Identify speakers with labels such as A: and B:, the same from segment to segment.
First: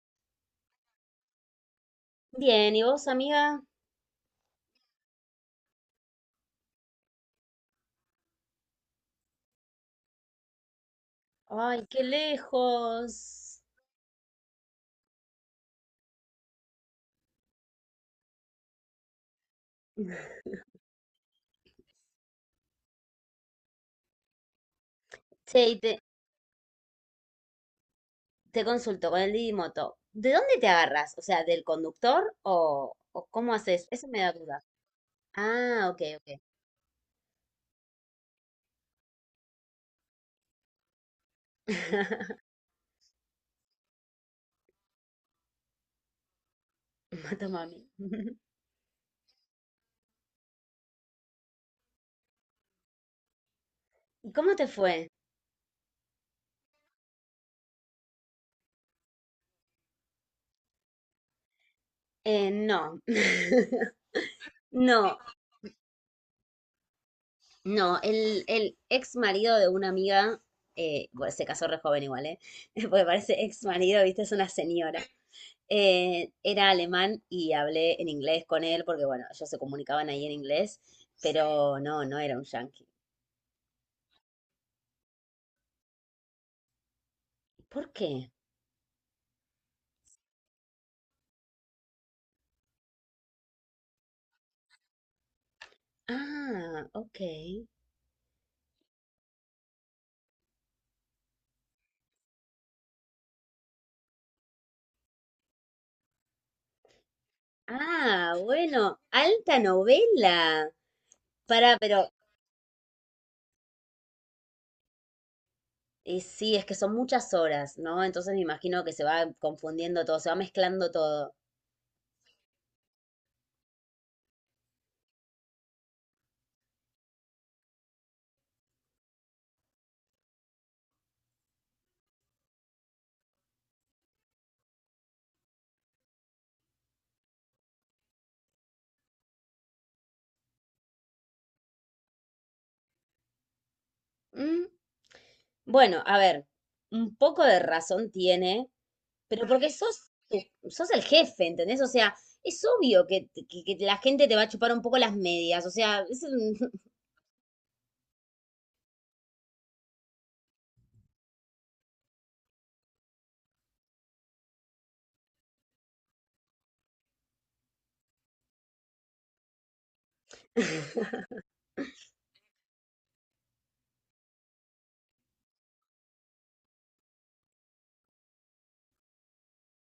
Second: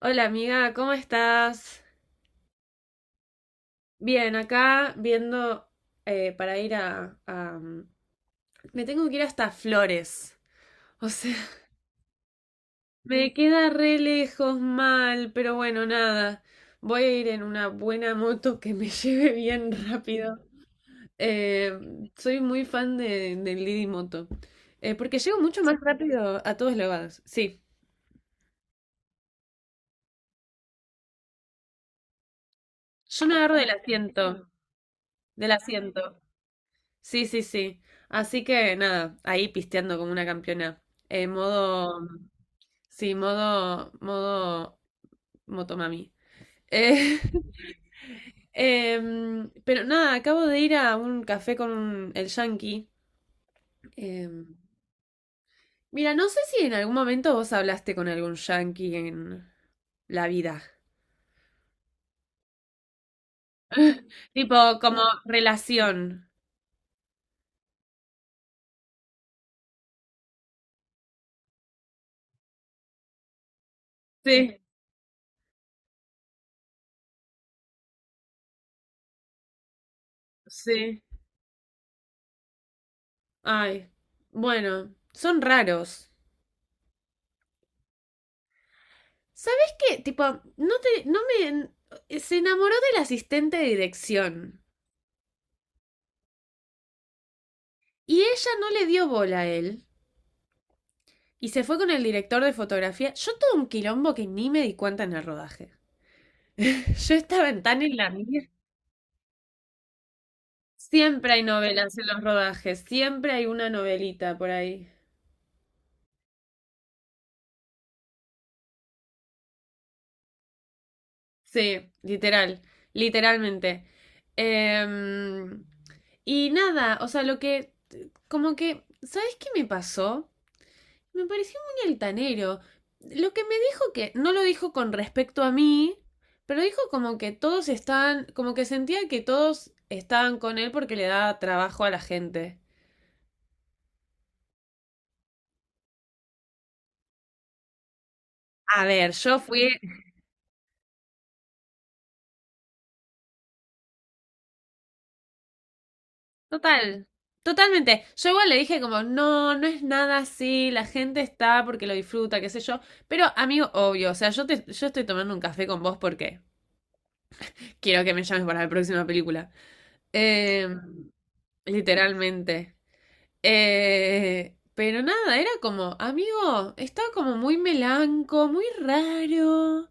A: Hola amiga, ¿cómo estás?
B: Bien, ¿y vos, amiga?
A: Bien, acá viendo para ir me tengo que ir hasta Flores. O sea,
B: Ay, qué
A: me
B: lejos.
A: queda re lejos mal, pero bueno, nada. Voy a ir en una buena moto que me lleve bien rápido. Eh, soy muy fan del Didi Moto. Porque llego
B: Che,
A: mucho más
B: y te,
A: rápido a todos lados. Sí,
B: te consulto con el Didi Moto. ¿De dónde te agarras? O sea, ¿del conductor
A: yo
B: o
A: no
B: cómo
A: agarro del
B: haces? Eso me da
A: asiento.
B: duda.
A: Del
B: Ah, ok,
A: asiento.
B: ok.
A: Sí, sí, sí. Así que nada, ahí pisteando como una campeona. Eh, modo, modo motomami. Eh,
B: Mato mami.
A: pero nada, acabo de ir a un café con el yankee.
B: ¿Y
A: Em,
B: cómo te fue?
A: mira, no sé si en algún momento vos hablaste con algún yankee en la vida.
B: No.
A: Tipo, como
B: No,
A: relación.
B: no. El ex marido de una amiga, bueno, se casó re joven igual, ¿eh? Porque parece ex marido, viste, es una
A: Sí,
B: señora. Era alemán y hablé en inglés con él porque, bueno, ellos se comunicaban ahí en inglés,
A: sí.
B: pero no, no era un yanqui.
A: Ay, bueno, son raros.
B: ¿Por qué?
A: ¿Sabes qué? Tipo, no te, no me, se enamoró del asistente de dirección
B: Ah, ok.
A: y ella no le dio bola a él y se fue con el director de fotografía. Yo todo un quilombo que ni me di cuenta en el rodaje. Yo estaba tan en la
B: Ah,
A: mía.
B: bueno, alta novela.
A: Siempre hay
B: Para,
A: novelas en
B: pero
A: los rodajes, siempre hay una novelita por ahí.
B: sí, es que son muchas horas, ¿no? Entonces me imagino que se va confundiendo todo, se va mezclando todo.
A: Sí, literal, literalmente. Em, y nada, o sea, lo que, como que, ¿sabes qué me pasó? Me pareció muy altanero. Lo que me dijo que no lo dijo con respecto a mí, pero dijo como que todos estaban, como que sentía que todos estaban con él porque le daba trabajo a la gente.
B: Mm, Bueno, a ver, un poco de razón tiene,
A: A ver, yo
B: pero porque
A: fui
B: sos, sos el jefe, ¿entendés? O sea, es obvio que, que la gente te va a chupar un poco las medias, o sea, es un-
A: total, totalmente. Yo igual le dije como, no, no es nada así, la gente está porque lo disfruta, qué sé yo. Pero amigo, obvio, o sea, yo estoy tomando un café con vos porque quiero que me llames para la próxima película. Eh, literalmente. Pero nada, era como, amigo, está como muy melanco, muy raro.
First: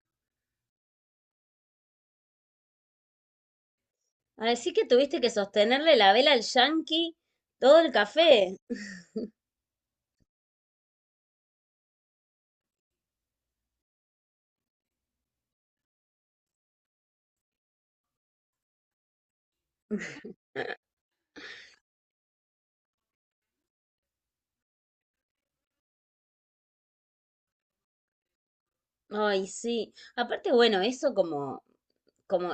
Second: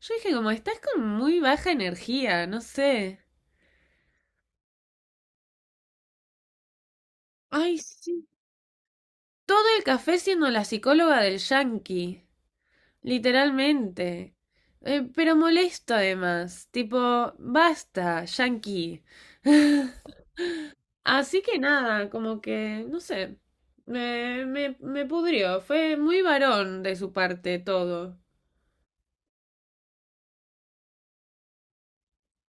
A: Yo dije como, estás con muy baja energía, no sé.
B: Así que tuviste que sostenerle la vela al yankee
A: Ay,
B: todo el
A: sí.
B: café.
A: Todo el café siendo la psicóloga del yankee, literalmente. Pero molesto además, tipo, basta, yankee. Así que nada, como que, no sé, me pudrió, fue muy varón de su parte todo.
B: Ay, sí. Aparte, bueno, eso como, como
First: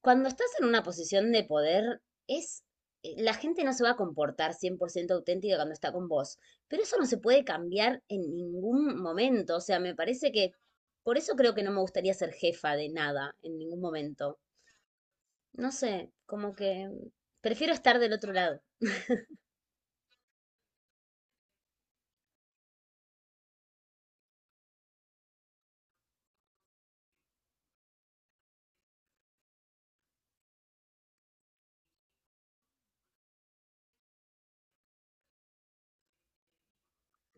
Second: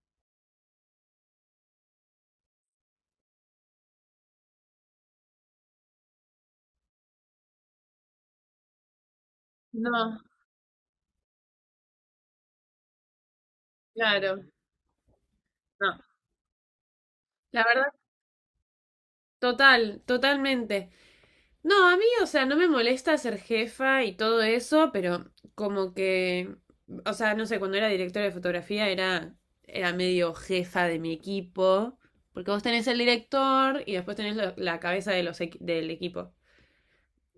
B: cuando estás en una posición de poder, es, la gente no se va a comportar 100% auténtica cuando está con vos, pero eso no se puede cambiar en ningún momento, o sea, me
A: No,
B: parece que por eso creo que no me gustaría ser jefa de nada en ningún momento.
A: claro.
B: No
A: No,
B: sé, como que
A: la
B: prefiero
A: verdad,
B: estar del otro lado.
A: total, totalmente. No, a mí, o sea, no me molesta ser jefa y todo eso, pero como que, o sea, no sé, cuando era directora de fotografía era medio jefa de mi equipo, porque vos tenés el director y después tenés la cabeza de del equipo.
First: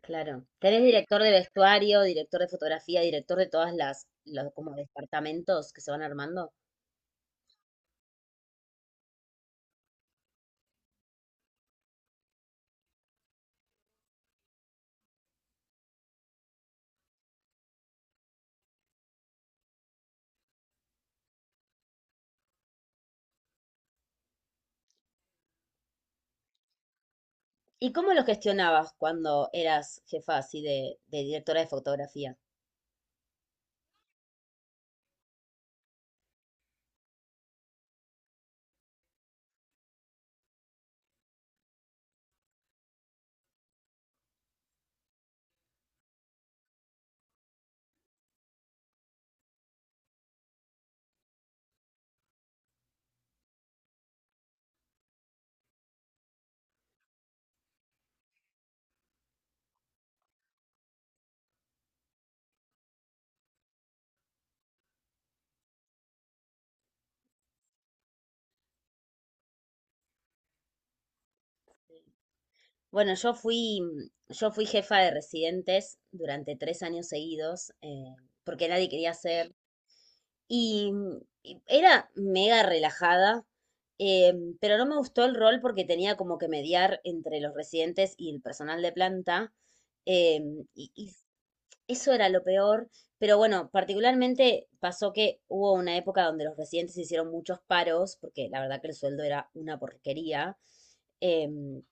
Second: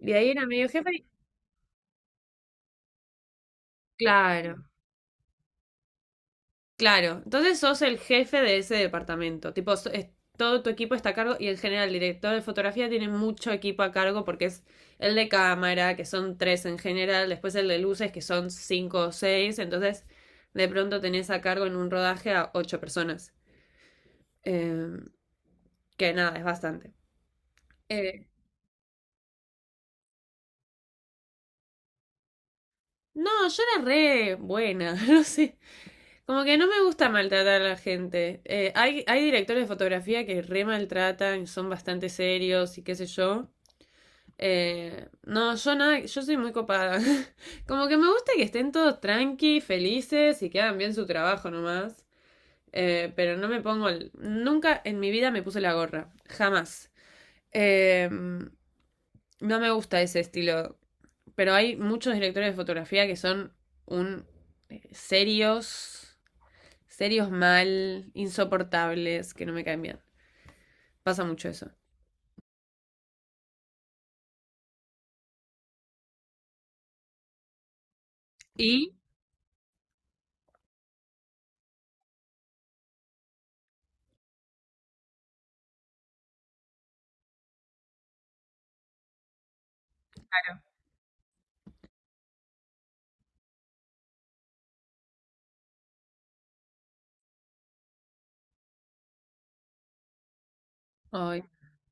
A: Y ahí era
B: Claro.
A: medio
B: Tenés
A: jefa y,
B: director de vestuario, director de fotografía, director de todas las los
A: claro.
B: como departamentos que se van armando.
A: Claro, entonces sos el jefe de ese departamento. Tipo, todo tu equipo está a cargo y en general el director de fotografía tiene mucho equipo a cargo porque es el de cámara, que son tres en general, después el de luces, que son cinco o seis. Entonces, de pronto tenés a cargo en un rodaje a ocho personas. Eh, que nada, es bastante.
B: ¿Y cómo lo
A: Eh,
B: gestionabas cuando eras jefa así de directora de fotografía?
A: no, yo era re buena, no sé. Como que no me gusta maltratar a la gente. Hay directores de fotografía que re maltratan, son bastante serios y qué sé yo. No, yo nada, yo soy muy copada. Como que me gusta que estén todos tranqui, felices y que hagan bien su trabajo nomás. Pero no me pongo nunca en mi vida me puse la gorra. Jamás. No me gusta ese estilo. Pero hay muchos directores de fotografía que son un eh, serios, serios mal, insoportables, que no me caen bien. Pasa mucho eso.
B: Bueno, yo fui jefa de residentes durante 3 años seguidos, porque nadie
A: Y,
B: quería ser. Y y era mega relajada, pero no me gustó el rol porque tenía como que mediar entre los residentes y el personal de planta. Y, y eso era lo peor. Pero bueno, particularmente pasó que hubo una época donde los residentes hicieron muchos paros, porque la verdad que el sueldo era una porquería.
A: ay,
B: em,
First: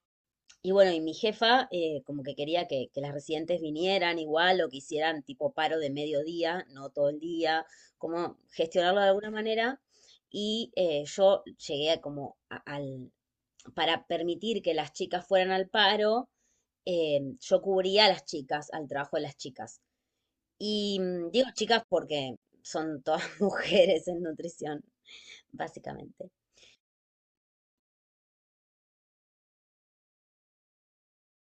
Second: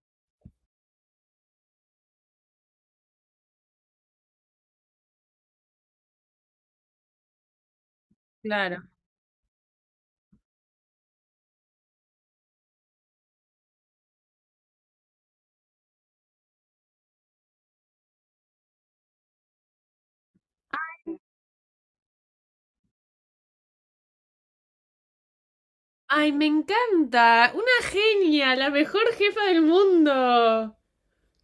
B: y bueno, y mi jefa, como que quería que las residentes vinieran igual o que hicieran tipo paro de mediodía, no todo el día, como
A: claro.
B: gestionarlo de alguna manera. Y yo llegué a como al, para permitir que las chicas fueran al paro, yo cubría a las chicas, al trabajo de las chicas. Y digo chicas porque son todas mujeres en nutrición,
A: Ay,
B: básicamente.
A: me encanta. Una genia, la mejor jefa del mundo.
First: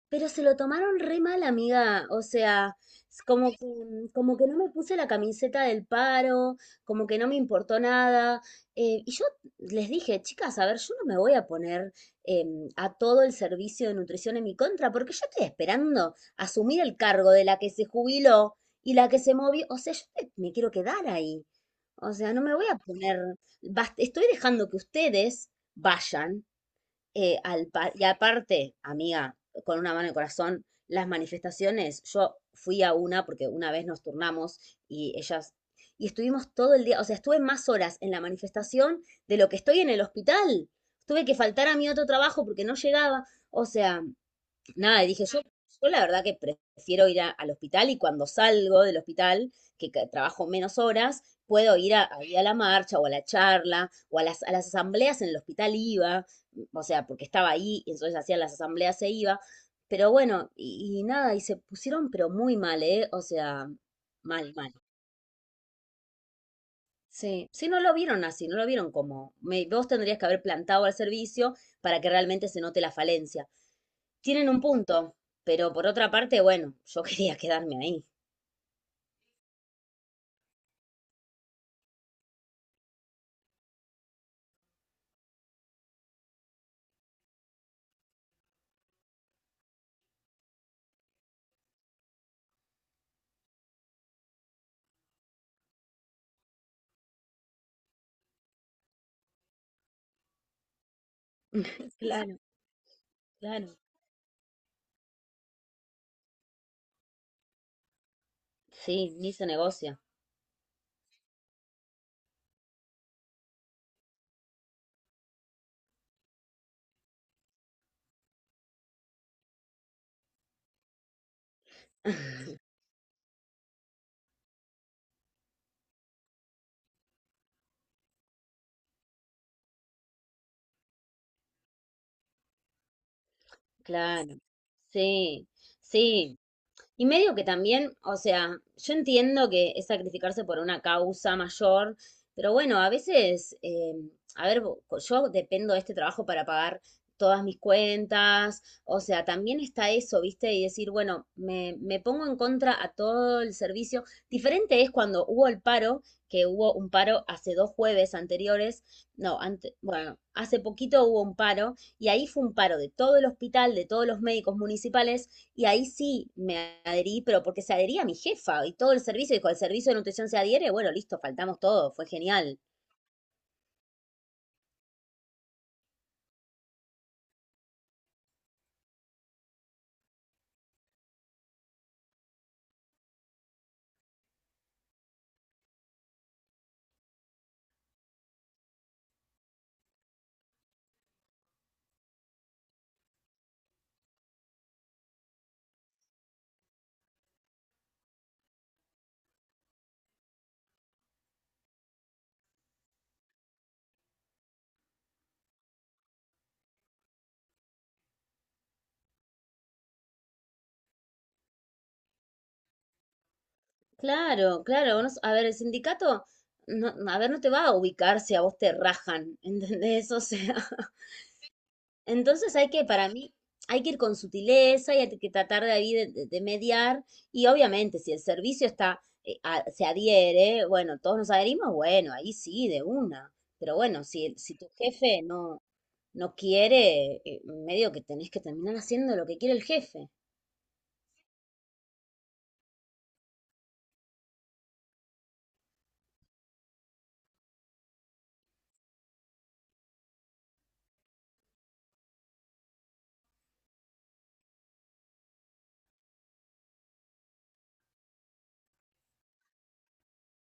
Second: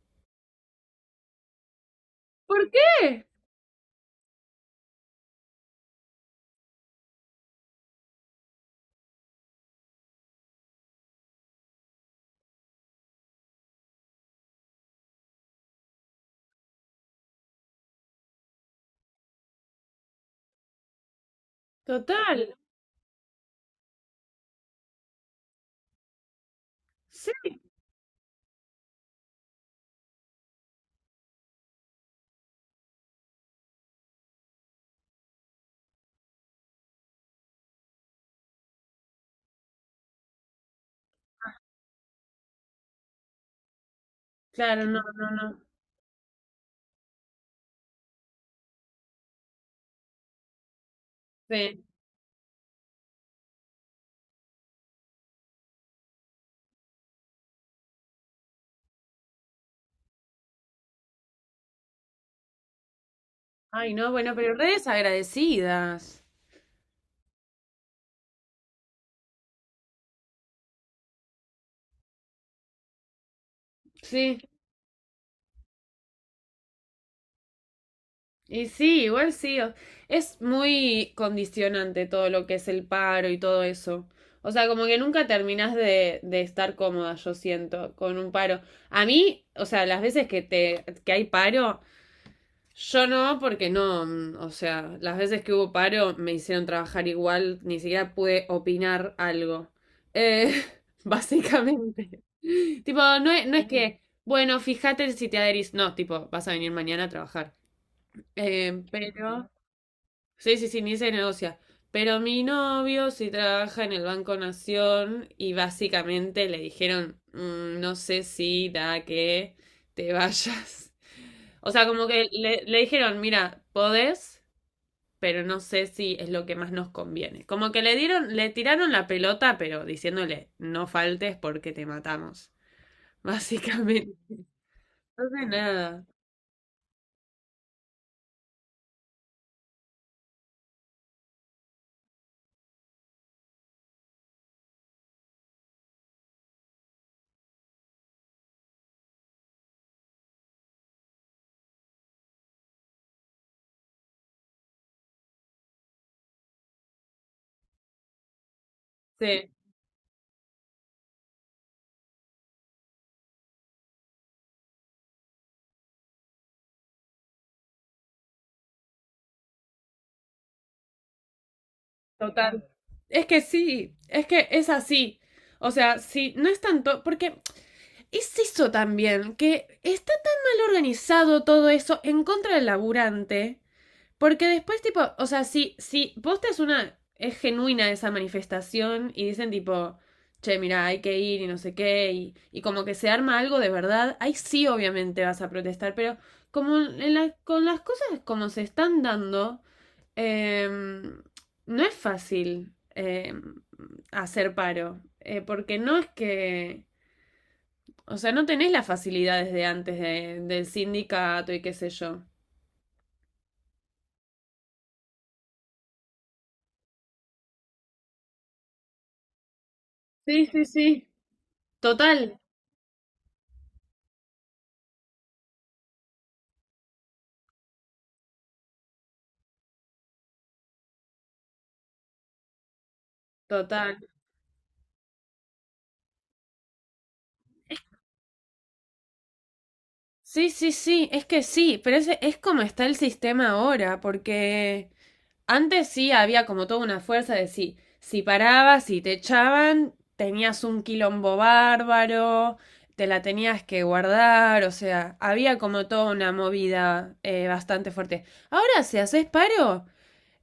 B: Pero se lo tomaron re mal, amiga. O
A: ¿Por
B: sea, es
A: qué?
B: como que no me puse la camiseta del paro, como que no me importó nada. Y yo les dije, chicas, a ver, yo no me voy a poner, a todo el servicio de nutrición en mi contra, porque yo estoy esperando asumir el cargo de la que se jubiló y la que se movió. O sea, yo me quiero quedar ahí. O sea, no
A: Total.
B: me voy a poner, estoy dejando que ustedes vayan,
A: Sí.
B: y aparte, amiga, con una mano en el corazón, las manifestaciones, yo fui a una porque una vez nos turnamos y ellas, y estuvimos todo el día, o sea, estuve más horas en la manifestación de lo que estoy en el hospital. Tuve que faltar a mi otro trabajo porque no llegaba. O sea,
A: Claro, no,
B: nada, y dije,
A: no,
B: yo,
A: no.
B: yo la verdad que prefiero ir al hospital y cuando salgo del hospital, que, trabajo menos horas, puedo
A: Sí.
B: ir a, ahí a la marcha o a la charla o a las asambleas en el hospital iba, o sea, porque estaba ahí, entonces hacía las asambleas se iba, pero bueno, y nada, y se pusieron pero muy mal, ¿eh? O sea,
A: Ay, no, bueno,
B: mal,
A: pero
B: mal.
A: redes agradecidas.
B: Sí, sí, no lo vieron así, no lo vieron como, vos tendrías que haber plantado al servicio para que realmente se note la falencia.
A: Sí.
B: Tienen un punto, pero por otra parte, bueno, yo quería quedarme ahí.
A: Y sí, igual sí. Es muy condicionante todo lo que es el paro y todo eso. O sea, como que nunca terminás de estar cómoda, yo siento, con un paro. A mí, o sea, las veces que te, que hay paro, yo no, porque no, o sea, las veces que hubo paro me hicieron trabajar igual, ni siquiera pude opinar algo. Eh, básicamente.
B: Claro,
A: Tipo, no es
B: claro.
A: que, bueno, fíjate si te adherís, no, tipo, vas a venir mañana a trabajar.
B: Sí, ni se
A: Pero...
B: negocia.
A: Sí, sí, sí, ni se negocia. Pero mi novio sí trabaja en el Banco Nación y básicamente le dijeron, "Mm, no sé si da que te vayas". O sea, como que le dijeron, mira, podés, pero no sé si es lo que más nos conviene. Como que le dieron, le tiraron la pelota, pero diciéndole, no faltes porque te matamos. Básicamente.
B: Claro. Sí,
A: Entonces, nada.
B: sí, y medio que también, o sea, yo entiendo que es sacrificarse por una causa mayor, pero bueno, a veces, a ver, yo dependo de este trabajo para pagar todas mis cuentas, o sea, también está eso, ¿viste? Y decir, bueno, me pongo en contra a todo el servicio. Diferente es cuando hubo el paro, que hubo un paro hace 2 jueves anteriores, no,
A: Sí.
B: bueno, hace poquito hubo un paro y ahí fue un paro de todo el hospital, de todos los médicos municipales y ahí sí me adherí, pero porque se adhería mi jefa y todo el servicio, dijo, el servicio de nutrición se adhiere, bueno, listo, faltamos todo, fue genial.
A: Total. Es que sí, es que es así. O sea, sí, no es tanto, porque es eso también, que está tan mal organizado todo eso en contra del laburante, porque después, tipo, o sea, si vos te es una, es genuina esa manifestación y dicen, tipo, che, mira, hay que ir y no sé qué, y como que se arma algo de verdad, ahí sí, obviamente vas a protestar, pero como en con las cosas como se están dando, eh, no es fácil hacer paro, porque no es que, o sea, no tenés las facilidades de antes del sindicato y qué sé yo.
B: Claro, claro, no, a ver, el sindicato, no, a ver, no te va a ubicar si a vos te rajan, ¿entendés? O
A: Sí,
B: sea,
A: sí, sí. Total,
B: entonces hay que, para mí, hay que ir con sutileza y hay que tratar de ahí de, de mediar. Y obviamente, si el servicio está, se adhiere, bueno, todos nos adherimos, bueno, ahí sí, de una. Pero
A: total.
B: bueno, si, si tu jefe no, no quiere, medio que tenés que terminar haciendo lo que quiere el jefe.
A: Sí, sí, sí, es que sí, pero ese es como está el sistema ahora, porque antes sí había como toda una fuerza de sí, si parabas y te echaban, tenías un quilombo bárbaro, te la tenías que guardar, o sea, había como toda una movida bastante fuerte. Ahora, si haces paro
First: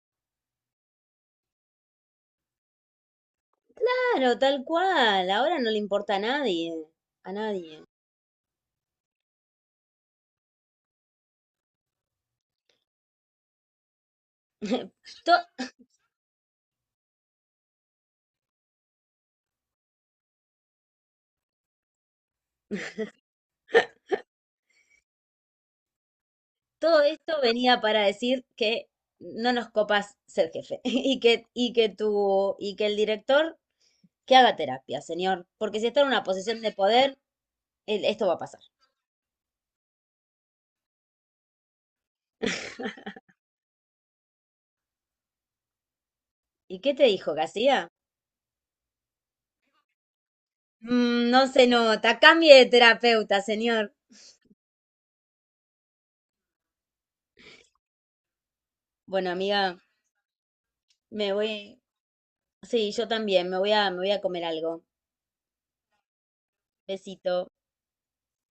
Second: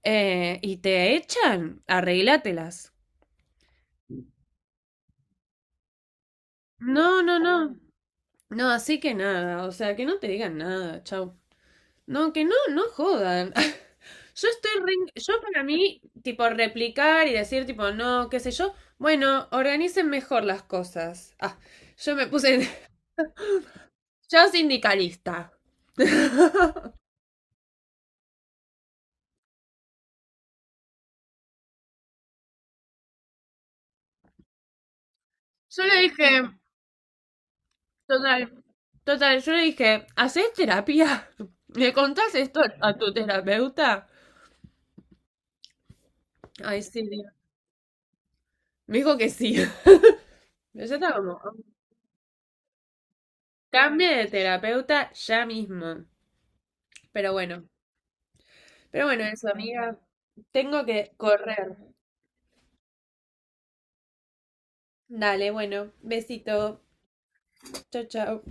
A: y te echan, arreglátelas.
B: Claro, tal cual, ahora no le importa a nadie,
A: No,
B: a
A: no, no.
B: nadie.
A: No, así que nada, o sea, que no te digan nada, chau. No, que no, no jodan. Yo
B: To-
A: para mí, tipo, replicar y decir, tipo, no, qué sé yo. Bueno, organicen mejor las cosas. Ah, yo me puse, yo sindicalista.
B: Todo esto venía para decir que no nos copas ser jefe y que, y que el director que haga terapia, señor, porque
A: Yo
B: si
A: le
B: está en una
A: dije,
B: posición de poder, esto va a
A: total,
B: pasar.
A: total, yo le dije, ¿hacés terapia? ¿Le contás esto a tu terapeuta?
B: ¿Y
A: Ay,
B: qué
A: sí,
B: te
A: Dios.
B: dijo que hacía?
A: Me dijo que sí. Pero yo
B: "Mm,
A: estaba como,
B: no se nota, cambie de terapeuta, señor.
A: cambie de terapeuta ya mismo. Pero bueno, pero bueno,
B: Bueno,
A: eso,
B: amiga,
A: amiga. Tengo que
B: me
A: correr.
B: voy. Sí, yo también, me voy a comer algo.
A: Dale, bueno, besito.
B: Besito.
A: Chao, chao.